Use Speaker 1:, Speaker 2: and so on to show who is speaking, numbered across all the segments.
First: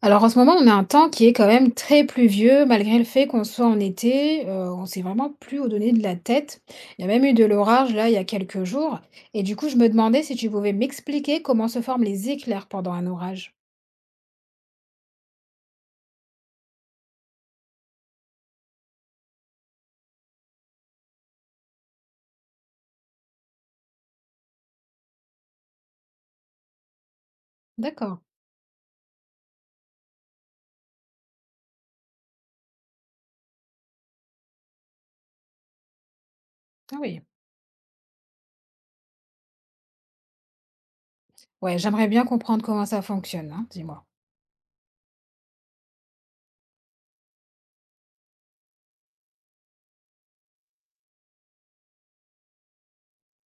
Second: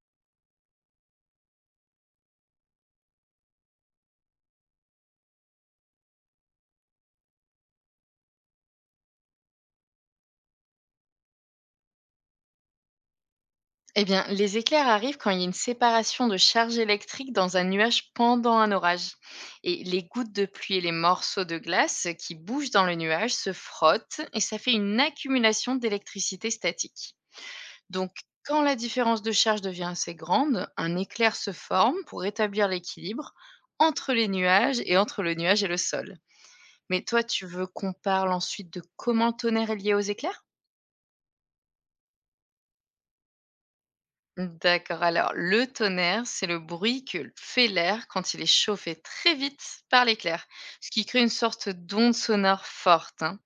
Speaker 1: Alors en ce moment, on a un temps qui est quand même très pluvieux malgré le fait qu'on soit en été, on s'est vraiment plus au donné de la tête. Il y a même eu de l'orage là, il y a quelques jours et du coup, je me demandais si tu pouvais m'expliquer comment se forment les éclairs pendant un orage?
Speaker 2: Eh bien, les éclairs arrivent quand il y a une séparation de charges électriques dans un nuage pendant un orage. Et les gouttes de pluie et les morceaux de glace qui bougent dans le nuage se frottent et ça fait une accumulation d'électricité statique. Donc,
Speaker 1: D'accord.
Speaker 2: quand la différence de charge devient assez grande, un éclair se forme pour rétablir l'équilibre entre les nuages et entre le nuage et le sol.
Speaker 1: Ah
Speaker 2: Mais
Speaker 1: oui.
Speaker 2: toi, tu veux qu'on parle ensuite de comment le tonnerre est lié aux éclairs?
Speaker 1: Ouais, j'aimerais bien comprendre comment ça fonctionne, hein, dis-moi.
Speaker 2: D'accord. Alors, le tonnerre, c'est le bruit que fait l'air quand il est chauffé très vite par l'éclair, ce qui crée une sorte d'onde sonore forte, hein.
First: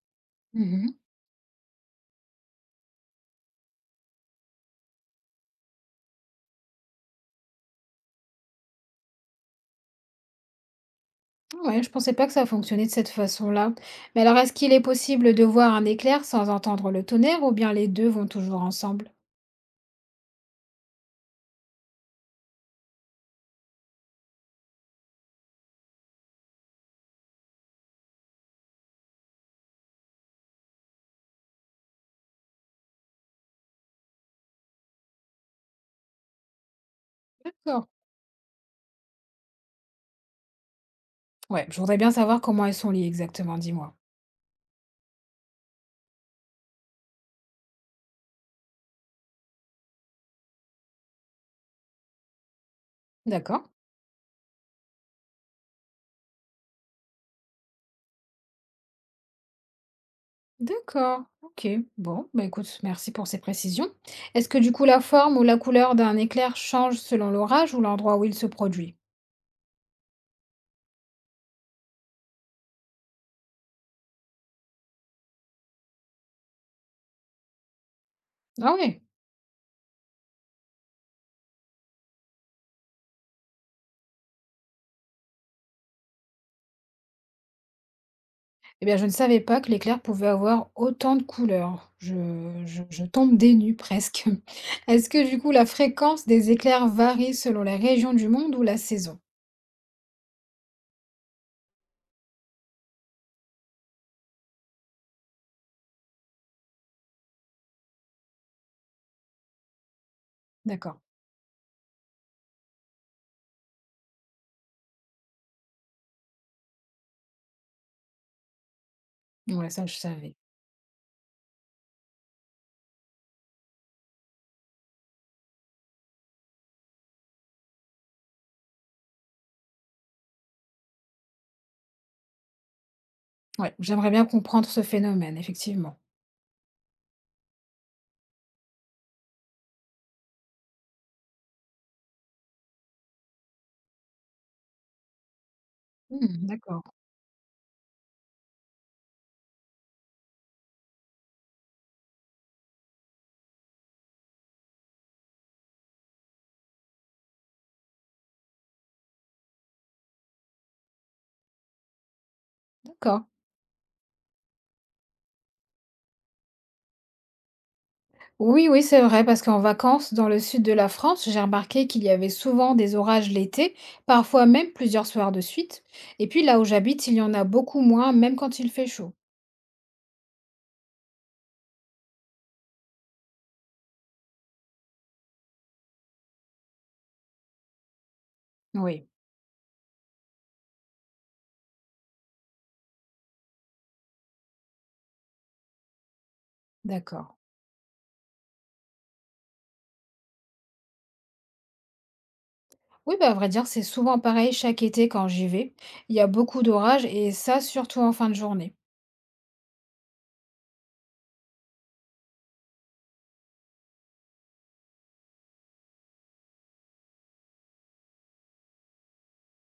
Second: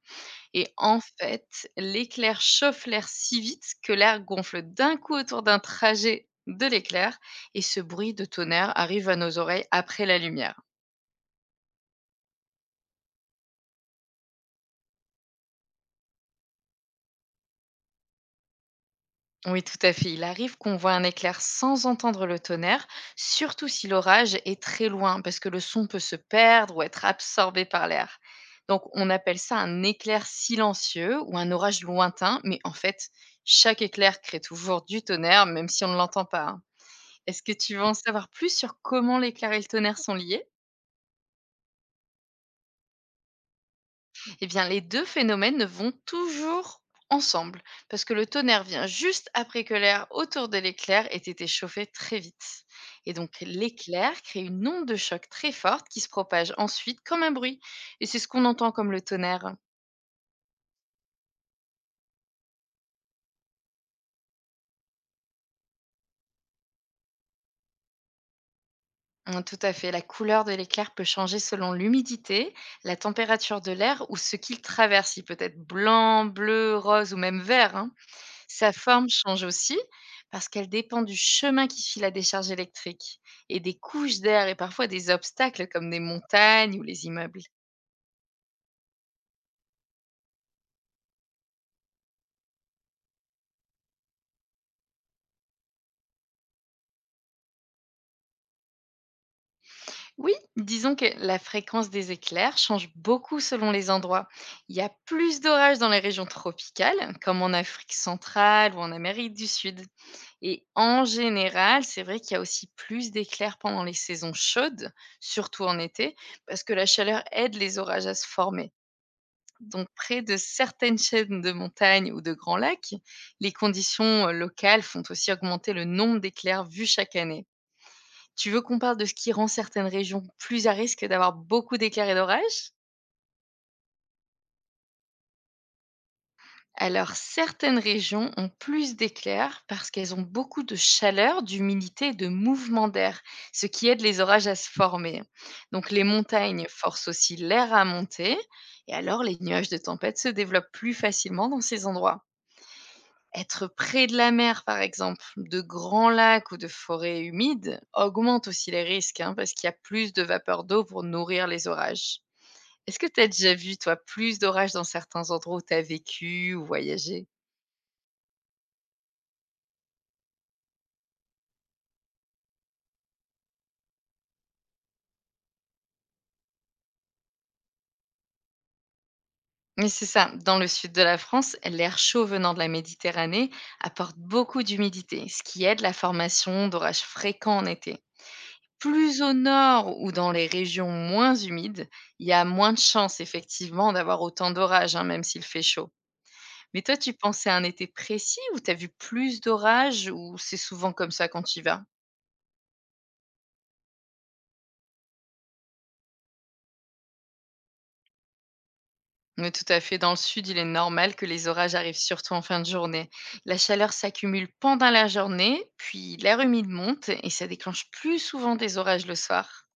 Speaker 2: Et
Speaker 1: Mmh.
Speaker 2: en fait, l'éclair chauffe l'air si vite que l'air gonfle d'un coup autour d'un trajet de l'éclair, et ce bruit de tonnerre arrive à nos oreilles après la lumière.
Speaker 1: Ah ouais, je pensais pas que ça fonctionnait de cette façon-là. Mais alors est-ce qu'il est possible de voir un éclair sans entendre le tonnerre ou bien les 2 vont toujours ensemble?
Speaker 2: Oui, tout à fait. Il arrive qu'on voit un éclair sans entendre le tonnerre, surtout si l'orage est très loin, parce que le son peut se perdre ou être absorbé par l'air. Donc, on appelle ça un éclair silencieux ou un orage lointain, mais en fait, chaque éclair crée toujours du tonnerre, même si on ne l'entend pas, hein. Est-ce que tu veux
Speaker 1: D'accord.
Speaker 2: en savoir plus sur comment l'éclair et le tonnerre sont liés?
Speaker 1: Ouais, je voudrais bien savoir comment elles sont liées exactement, dis-moi.
Speaker 2: Eh bien, les deux phénomènes vont toujours ensemble, parce que le tonnerre vient juste après que l'air autour de l'éclair ait été chauffé très vite. Et donc,
Speaker 1: D'accord.
Speaker 2: l'éclair crée une onde de choc très forte qui se propage ensuite comme un bruit. Et c'est ce qu'on entend comme le tonnerre.
Speaker 1: D'accord, ok. Bon, bah écoute, merci pour ces précisions. Est-ce que du coup la forme ou la couleur d'un éclair change selon l'orage ou l'endroit où il se produit?
Speaker 2: Tout à fait, la couleur de l'éclair peut changer selon l'humidité, la température de l'air ou ce qu'il traverse. Il peut être blanc, bleu, rose ou même vert, hein. Sa
Speaker 1: Ah oui.
Speaker 2: forme change aussi parce qu'elle dépend du chemin qui suit la décharge électrique et des couches d'air et parfois des obstacles comme des montagnes ou les immeubles.
Speaker 1: Eh bien, je ne savais pas que l'éclair pouvait avoir autant de couleurs. Je tombe des nues presque. Est-ce que du coup la fréquence des éclairs varie selon les régions du monde ou la saison?
Speaker 2: Oui, disons que la fréquence des éclairs change beaucoup selon les endroits. Il y a plus d'orages dans les régions tropicales, comme en Afrique centrale ou en Amérique du Sud. Et
Speaker 1: D'accord.
Speaker 2: en général, c'est vrai qu'il y a aussi plus d'éclairs pendant les saisons chaudes, surtout en été, parce que la chaleur aide les orages à se former.
Speaker 1: Ouais, ça
Speaker 2: Donc,
Speaker 1: je
Speaker 2: près
Speaker 1: savais.
Speaker 2: de certaines chaînes de montagnes ou de grands lacs, les conditions locales font aussi augmenter le nombre d'éclairs vus chaque année. Tu veux qu'on parle de ce qui rend certaines régions plus à risque d'avoir beaucoup d'éclairs et d'orages?
Speaker 1: Ouais, j'aimerais bien comprendre ce phénomène, effectivement.
Speaker 2: Alors, certaines régions ont plus d'éclairs parce qu'elles ont beaucoup de chaleur, d'humidité et de mouvement d'air, ce qui aide les orages à se former. Donc, les
Speaker 1: Hmm,
Speaker 2: montagnes
Speaker 1: d'accord,
Speaker 2: forcent aussi l'air à monter et alors les nuages de tempête se développent plus facilement dans ces endroits. Être près de la mer, par exemple, de grands lacs ou de forêts humides augmente aussi les risques, hein, parce qu'il y a plus de vapeur d'eau pour nourrir les orages. Est-ce que tu
Speaker 1: d'accord.
Speaker 2: as déjà vu, toi, plus d'orages dans certains endroits où tu as vécu ou voyagé?
Speaker 1: Oui, oui, c'est vrai, parce qu'en vacances, dans le sud de la France, j'ai remarqué qu'il y avait souvent des orages l'été, parfois même plusieurs soirs de suite. Et puis là où j'habite, il y en a beaucoup moins, même quand il fait chaud.
Speaker 2: Mais c'est ça, dans le sud de la France, l'air chaud venant de la Méditerranée apporte beaucoup d'humidité, ce qui aide la formation d'orages fréquents en été.
Speaker 1: Oui,
Speaker 2: Plus au nord ou dans les régions moins humides, il y a moins de chances effectivement d'avoir autant d'orages, hein, même s'il fait chaud. Mais toi, tu
Speaker 1: d'accord.
Speaker 2: pensais à un été précis où tu as vu plus d'orages ou c'est souvent comme ça quand tu y vas?
Speaker 1: Oui, bah, à vrai dire, c'est souvent pareil chaque été quand j'y vais. Il y a beaucoup d'orages et ça, surtout en fin de journée.
Speaker 2: Oui, tout à fait. Dans le sud, il est normal que les orages arrivent surtout en fin de journée. La chaleur s'accumule pendant la journée, puis l'air humide monte et ça déclenche plus souvent des orages le soir.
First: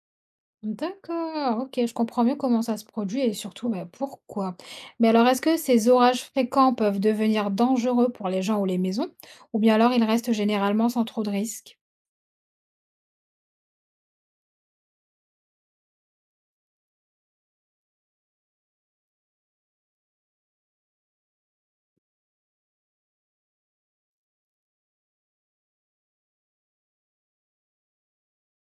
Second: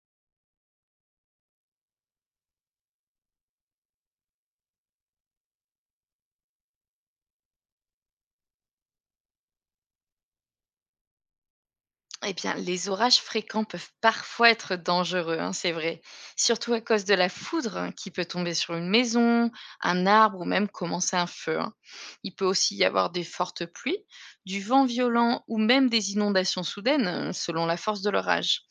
Speaker 1: D'accord, ok, je comprends mieux comment ça se produit et surtout bah, pourquoi. Mais alors, est-ce que ces orages fréquents peuvent devenir dangereux pour les gens ou les maisons, ou bien alors ils restent généralement sans trop de risques?
Speaker 2: Eh bien, les orages fréquents peuvent parfois être dangereux, hein, c'est vrai. Surtout à cause de la foudre, hein, qui peut tomber sur une maison, un arbre ou même commencer un feu, hein. Il peut aussi y avoir des fortes pluies, du vent violent ou même des inondations soudaines, hein, selon la force de l'orage.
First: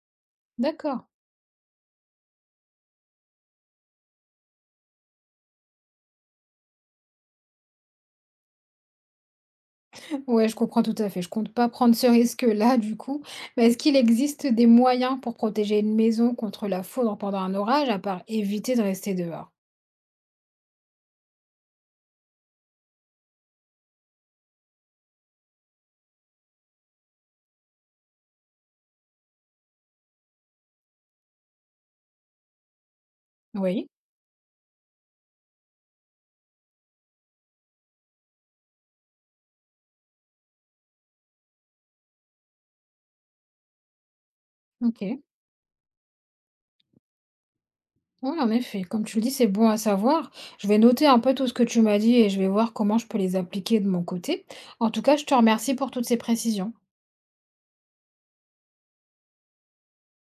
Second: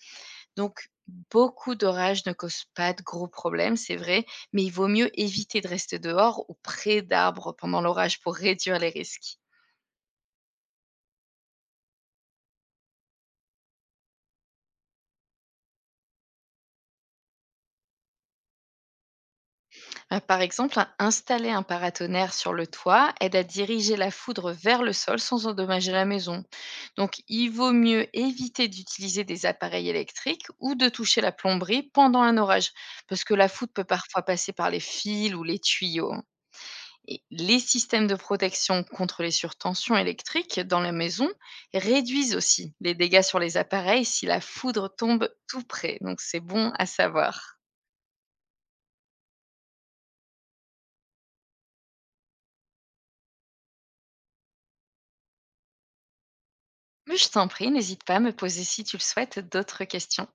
Speaker 2: Donc,
Speaker 1: D'accord.
Speaker 2: beaucoup d'orages ne causent pas de gros problèmes, c'est vrai, mais il vaut mieux éviter de rester dehors ou près d'arbres pendant l'orage pour réduire les risques.
Speaker 1: Ouais, je comprends tout à fait. Je compte pas prendre ce risque-là, du coup. Mais est-ce qu'il existe des moyens pour protéger une maison contre la foudre pendant un orage, à part éviter de rester dehors?
Speaker 2: Par exemple, installer un paratonnerre sur le toit aide à diriger la foudre vers le sol sans endommager la maison. Donc, il vaut mieux éviter d'utiliser des appareils électriques ou de toucher la plomberie pendant un orage, parce que la foudre peut
Speaker 1: Oui.
Speaker 2: parfois passer par les fils ou les tuyaux, hein. Et les systèmes de protection contre les surtensions électriques dans la maison réduisent aussi les dégâts sur les appareils si la foudre
Speaker 1: Ok.
Speaker 2: tombe tout près. Donc, c'est bon à savoir.
Speaker 1: Oui, en effet. Comme tu le dis, c'est bon à savoir. Je vais noter un peu tout ce que tu m'as dit et je vais voir comment je peux les appliquer de mon côté. En tout cas, je te remercie pour toutes ces précisions.
Speaker 2: Mais je t'en prie, n'hésite pas à me poser si tu le souhaites d'autres questions.